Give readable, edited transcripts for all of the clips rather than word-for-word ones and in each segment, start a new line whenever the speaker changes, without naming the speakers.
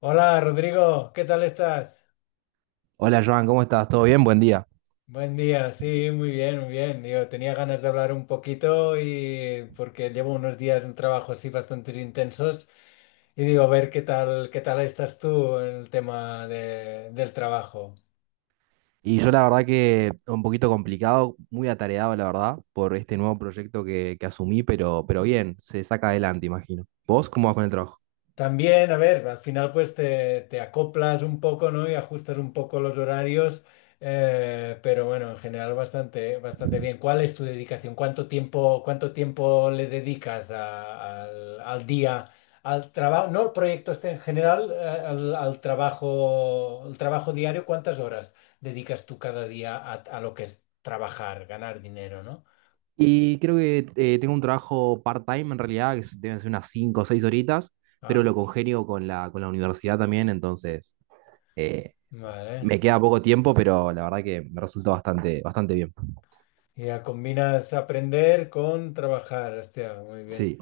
Hola Rodrigo, ¿qué tal estás?
Hola Joan, ¿cómo estás? ¿Todo bien? Buen día.
Buen día, sí, muy bien, muy bien. Yo tenía ganas de hablar un poquito y porque llevo unos días en trabajo así bastante intensos y digo, a ver qué tal estás tú en el tema del trabajo.
Y yo la verdad que un poquito complicado, muy atareado la verdad, por este nuevo proyecto que asumí, pero bien, se saca adelante, imagino. ¿Vos cómo vas con el trabajo?
También, a ver, al final pues te acoplas un poco, ¿no? Y ajustas un poco los horarios, pero bueno, en general bastante, bastante bien. ¿Cuál es tu dedicación? ¿Cuánto tiempo le dedicas al día, al trabajo, no el proyecto este en general, al trabajo, el trabajo diario? ¿Cuántas horas dedicas tú cada día a lo que es trabajar, ganar dinero, ¿no?
Y creo que tengo un trabajo part-time en realidad, deben ser unas 5 o 6 horitas, pero
Ah,
lo congenio con la universidad también, entonces eh,
vale.
me queda poco tiempo, pero la verdad que me resulta bastante, bastante bien.
Y ya combinas aprender con trabajar. Hostia, muy bien.
Sí.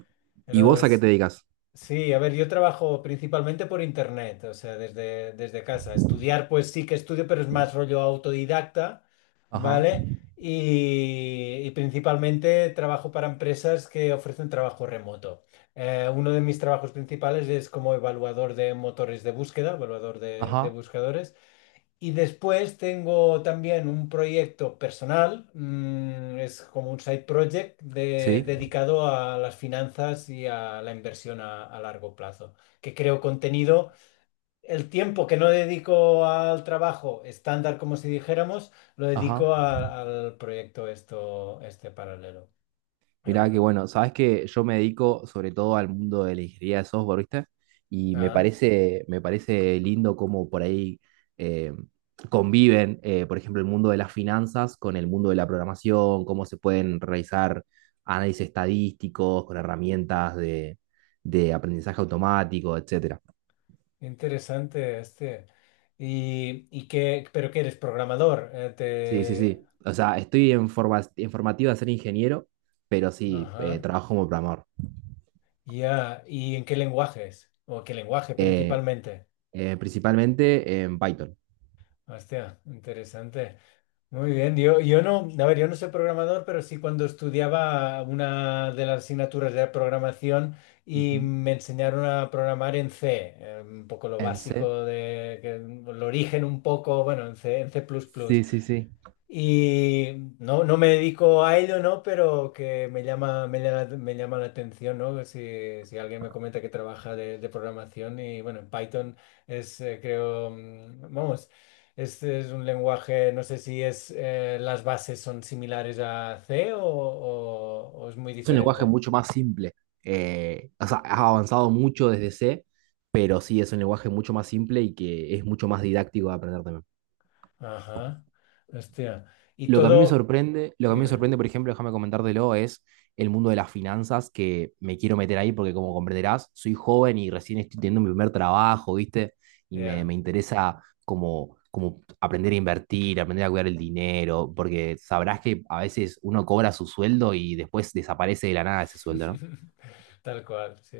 ¿Y
No,
vos a qué
es,
te dedicas?
sí, a ver, yo trabajo principalmente por internet, o sea, desde casa. Estudiar, pues sí que estudio, pero es más rollo autodidacta,
Ajá,
¿vale? Y principalmente trabajo para empresas que ofrecen trabajo remoto. Uno de mis trabajos principales es como evaluador de motores de búsqueda, evaluador de
ajá,
buscadores. Y después tengo también un proyecto personal, es como un side project
sí,
dedicado a las finanzas y a la inversión a largo plazo, que creo contenido. El tiempo que no dedico al trabajo estándar, como si dijéramos, lo
ajá.
dedico al proyecto esto, este paralelo. Ah,
Mirá que
bueno,
bueno, sabes que yo me dedico sobre todo al mundo de la ingeniería de software, ¿viste? Y
ah,
me parece lindo cómo por ahí eh, conviven, por ejemplo, el mundo de las finanzas con el mundo de la programación, cómo se pueden realizar análisis estadísticos con herramientas de aprendizaje automático, etcétera.
interesante este. Y qué, pero que eres programador,
Sí, sí,
te...
sí. O sea, estoy en forma, en formativa de ser ingeniero, pero sí,
Ajá.
trabajo como programador.
Ya, ¿y en qué lenguajes? ¿O qué lenguaje
Eh,
principalmente?
Principalmente en Python.
Hostia, interesante. Muy bien, yo no, a ver, yo no soy programador, pero sí cuando estudiaba una de las asignaturas de programación y
Ujú.
me enseñaron a programar en C, un poco lo
En C.
básico de, el origen un poco, bueno, en C, en C++.
Sí, sí, sí.
Y no, no me dedico a ello, ¿no? Pero que me llama, me llama, me llama la atención, ¿no? Si alguien me comenta que trabaja de programación y bueno, en Python es, creo, vamos, es un lenguaje, no sé si es, las bases son similares a C o es muy
Es un lenguaje
diferente.
mucho más simple. O sea, has avanzado mucho desde C, pero sí es un lenguaje mucho más simple y que es mucho más didáctico de aprender también.
Ajá, hostia. Y
Lo que a mí me
todo,
sorprende, lo que a mí me
dime,
sorprende, por ejemplo, déjame comentártelo, es el mundo de las finanzas que me quiero meter ahí porque, como comprenderás, soy joven y recién estoy teniendo mi primer trabajo, ¿viste? Y me,
ya.
me interesa como, como aprender a invertir, aprender a cuidar el dinero, porque sabrás que a veces uno cobra su sueldo y después desaparece de la nada ese sueldo, ¿no?
Tal cual, sí.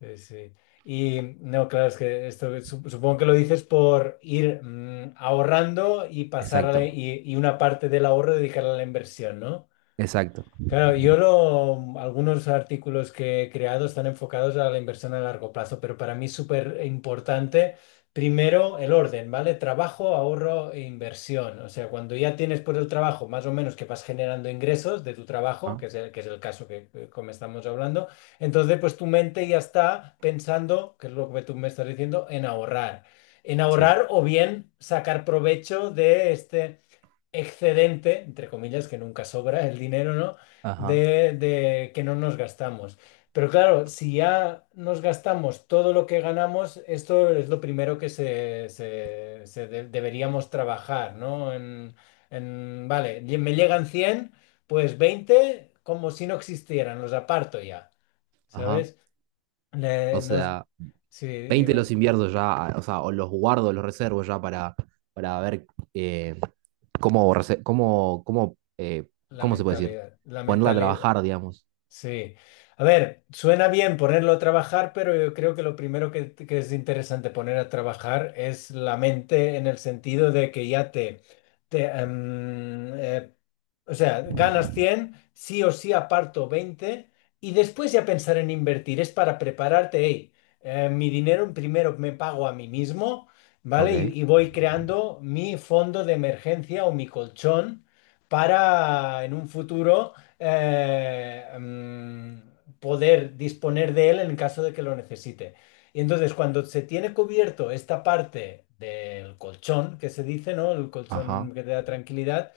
Sí, sí. Y no, claro, es que esto supongo que lo dices por ir ahorrando y pasar
Exacto,
y una parte del ahorro dedicarla a la inversión, ¿no?
exacto.
Claro, algunos artículos que he creado están enfocados a la inversión a largo plazo, pero para mí es súper importante, primero, el orden, ¿vale? Trabajo, ahorro e inversión. O sea, cuando ya tienes por el trabajo más o menos que vas generando ingresos de tu trabajo,
Ajá,
que es el caso como estamos hablando, entonces pues tu mente ya está pensando, que es lo que tú me estás diciendo, en ahorrar. En
sí,
ahorrar o bien sacar provecho de este excedente, entre comillas, que nunca sobra el dinero, ¿no?
ajá,
De que no nos gastamos. Pero claro, si ya nos gastamos todo lo que ganamos, esto es lo primero que deberíamos trabajar, ¿no? Vale, me llegan cien, pues 20 como si no existieran, los aparto ya,
ajá.
¿sabes?
O
Le- nos-
sea,
sí,
20 los
dime,
invierto ya, ah, o sea, o los guardo, los reservo ya para ver eh, cómo, rese- cómo, cómo,
la
cómo se puede decir,
mentalidad, la
ponerla a
mentalidad.
trabajar, digamos.
Sí. A ver, suena bien ponerlo a trabajar, pero yo creo que lo primero que es interesante poner a trabajar es la mente en el sentido de que ya te, em, eh, o sea, ganas 100 sí o sí aparto 20 y después ya pensar en invertir. Es para prepararte, hey, mi dinero primero me pago a mí mismo,
Ok,
¿vale? Y voy creando mi fondo de emergencia o mi colchón para en un futuro poder disponer de él en caso de que lo necesite. Y entonces, cuando se tiene cubierto esta parte del colchón, que se dice, ¿no? El colchón
ajá.
que te da tranquilidad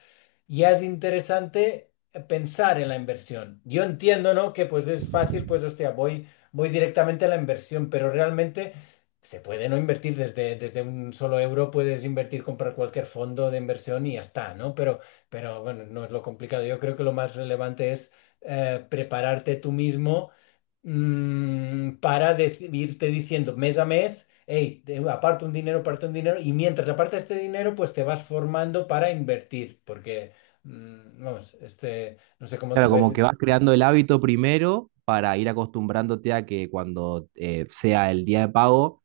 ya es interesante pensar en la inversión. Yo entiendo, ¿no? Que pues es fácil, pues hostia, voy directamente a la inversión, pero realmente se puede no invertir desde un solo euro, puedes invertir, comprar cualquier fondo de inversión y ya está, ¿no? Pero bueno, no es lo complicado. Yo creo que lo más relevante es prepararte tú mismo para irte diciendo mes a mes, hey, aparte un dinero, y mientras apartas este dinero, pues te vas formando para invertir, porque vamos, este, no sé cómo tú
Claro, como que
ves.
vas creando el hábito primero para ir acostumbrándote a que cuando sea el día de pago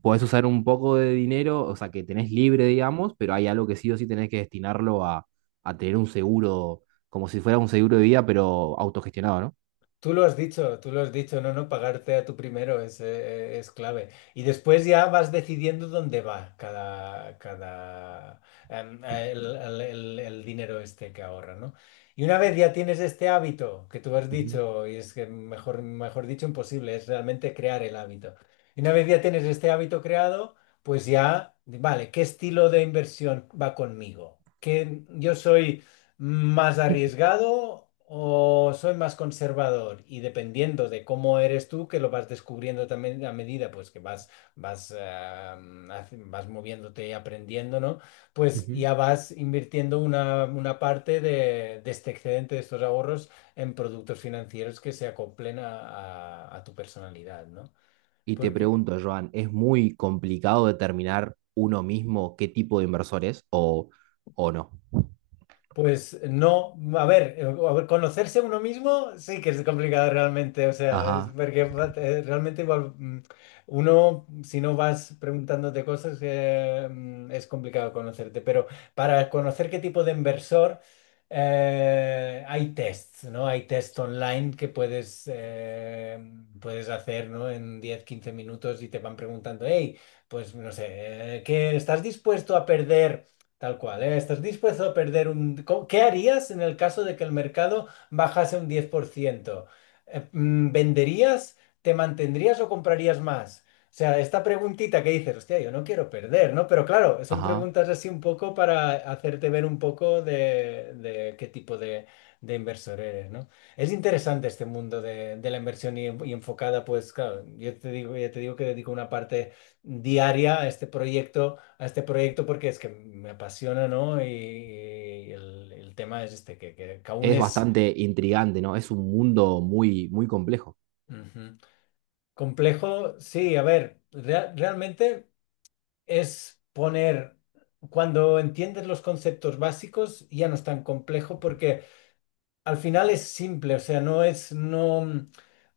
podés usar un poco de dinero, o sea, que tenés libre, digamos, pero hay algo que sí o sí tenés que destinarlo a tener un seguro, como si fuera un seguro de vida, pero autogestionado, ¿no?
Tú lo has dicho, tú lo has dicho, no, no, pagarte a tu primero es clave. Y después ya vas decidiendo dónde va cada, cada, em, el dinero este que ahorra, ¿no? Y una vez ya tienes este hábito que tú has
Ujú,
dicho, y es que mejor, mejor dicho, imposible, es realmente crear el hábito. Y una vez ya tienes este hábito creado, pues ya, vale, ¿qué estilo de inversión va conmigo? Que yo soy. ¿Más arriesgado o soy más conservador? Y dependiendo de cómo eres tú, que lo vas descubriendo también a medida pues que vas moviéndote y aprendiendo, ¿no? Pues
ujú.
ya vas invirtiendo una parte de este excedente, de estos ahorros, en productos financieros que se acoplen a tu personalidad, ¿no?
Y te pregunto, Joan, ¿es muy complicado determinar uno mismo qué tipo de inversor es, o no?
Pues no, a ver, conocerse a uno mismo sí que es complicado realmente, o sea, es
Ajá,
porque realmente igual uno, si no vas preguntándote cosas, es complicado conocerte, pero para conocer qué tipo de inversor hay tests, ¿no? Hay tests online que puedes hacer, ¿no? En 10 15 minutos y te van preguntando, hey, pues no sé, ¿qué estás dispuesto a perder? Tal cual, ¿eh? ¿Estás dispuesto a perder? ¿Qué harías en el caso de que el mercado bajase un 10%? ¿Venderías, te mantendrías o comprarías más? O sea, esta preguntita que dices, hostia, yo no quiero perder, ¿no? Pero claro, son
ajá.
preguntas así un poco para hacerte ver un poco de qué tipo de inversor eres, ¿no? Es interesante este mundo de la inversión y enfocada, pues claro, yo te digo, ya te digo que dedico una parte diaria a este proyecto porque es que me apasiona, ¿no? Y el tema es este, que aún
Es
es.
bastante intrigante, ¿no? Es un mundo muy, muy complejo.
Ujú. Complejo. Sí, a ver, realmente es poner, cuando entiendes los conceptos básicos, ya no es tan complejo porque al final es simple, o sea, no es, no, mm,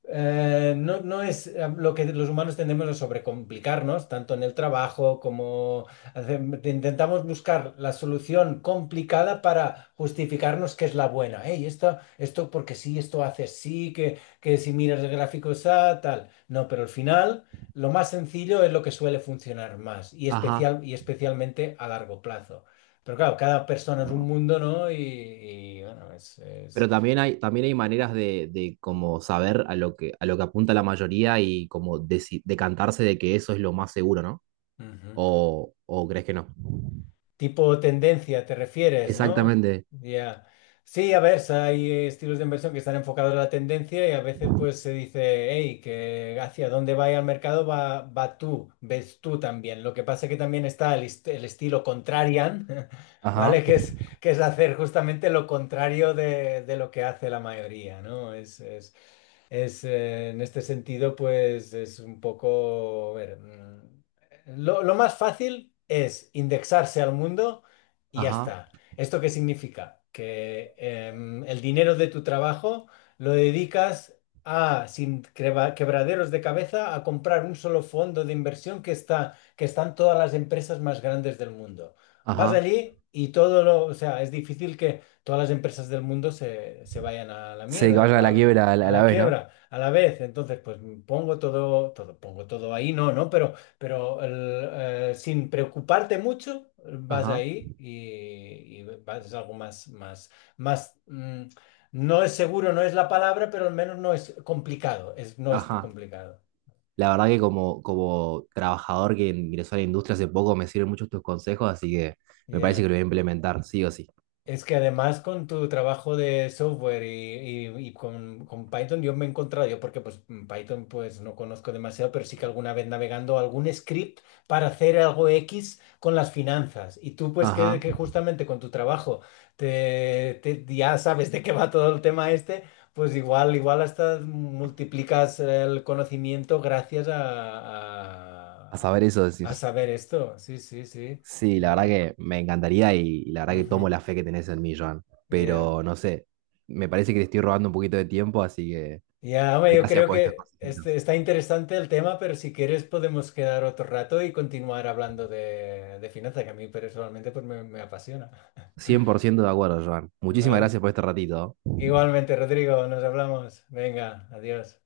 eh, no, no es lo que los humanos tendemos a sobrecomplicarnos, tanto en el trabajo como intentamos buscar la solución complicada para justificarnos que es la buena. Hey, esto porque sí, esto hace sí, que si miras el gráfico está tal. No, pero al final lo más sencillo es lo que suele funcionar más y
Ajá.
especialmente a largo plazo. Pero claro, cada persona es un mundo, ¿no? Y bueno.
Pero también hay maneras de como saber a lo que apunta la mayoría y como decantarse de que eso es lo más seguro, ¿no?
Ujú.
O crees que no?
Tipo tendencia, te refieres, ¿no?
Exactamente.
Ya. Sí, a ver, hay estilos de inversión que están enfocados a la tendencia y a veces pues se dice, hey, que hacia dónde vaya el mercado va tú, ves tú también. Lo que pasa que también está el estilo contrarian,
Ajá,
¿vale? que es, hacer justamente lo contrario de lo que hace la mayoría, ¿no? En este sentido, pues es un poco... a ver, lo más fácil es indexarse al mundo y ya
ajá,
está. ¿Esto qué significa? Que el dinero de tu trabajo lo dedicas, a, sin creba- quebraderos de cabeza, a comprar un solo fondo de inversión que están todas las empresas más grandes del mundo. Vas
ajá.
allí y todo lo... O sea, es difícil que todas las empresas del mundo se vayan a la
Sí, que
mierda.
vayan a la
va-
quiebra
a
a la
la
vez, ¿no?
quiebra, a la vez. Entonces, pues pongo todo, todo, pongo todo ahí, no, no, pero sin preocuparte mucho, vas
Ajá,
ahí y vas, es algo más, más, más, no es seguro, no es la palabra, pero al menos no es complicado, no es
ajá.
complicado.
La verdad que como, como trabajador que ingresó a la industria hace poco me sirven muchos tus consejos, así que me parece
Yeah.
que lo voy a implementar, sí o sí.
Es que además con tu trabajo de software y con Python yo me he encontrado, yo porque pues Python pues no conozco demasiado, pero sí que alguna vez navegando algún script para hacer algo X con las finanzas. Y tú pues que,
Ajá.
que justamente con tu trabajo ya sabes de qué va todo el tema este, pues igual, igual hasta multiplicas el conocimiento gracias a,
A saber
al-
eso
a
decís.
saber esto. Sí, sí, sí.
Sí,
A
la verdad
ver.
que me encantaría y la verdad que
Ujú.
tomo la fe que tenés en mí, Joan.
Yeah.
Pero no sé, me parece que te estoy robando un poquito de tiempo, así que
Ya, hombre, yo
gracias
creo
por estas
que este,
cositas.
está interesante el tema, pero si quieres podemos quedar otro rato y continuar hablando de finanzas, que a mí personalmente pues me apasiona.
100% de acuerdo, Joan. Muchísimas
¿Vale?
gracias por este ratito.
Igualmente, Rodrigo, nos hablamos. Venga, adiós.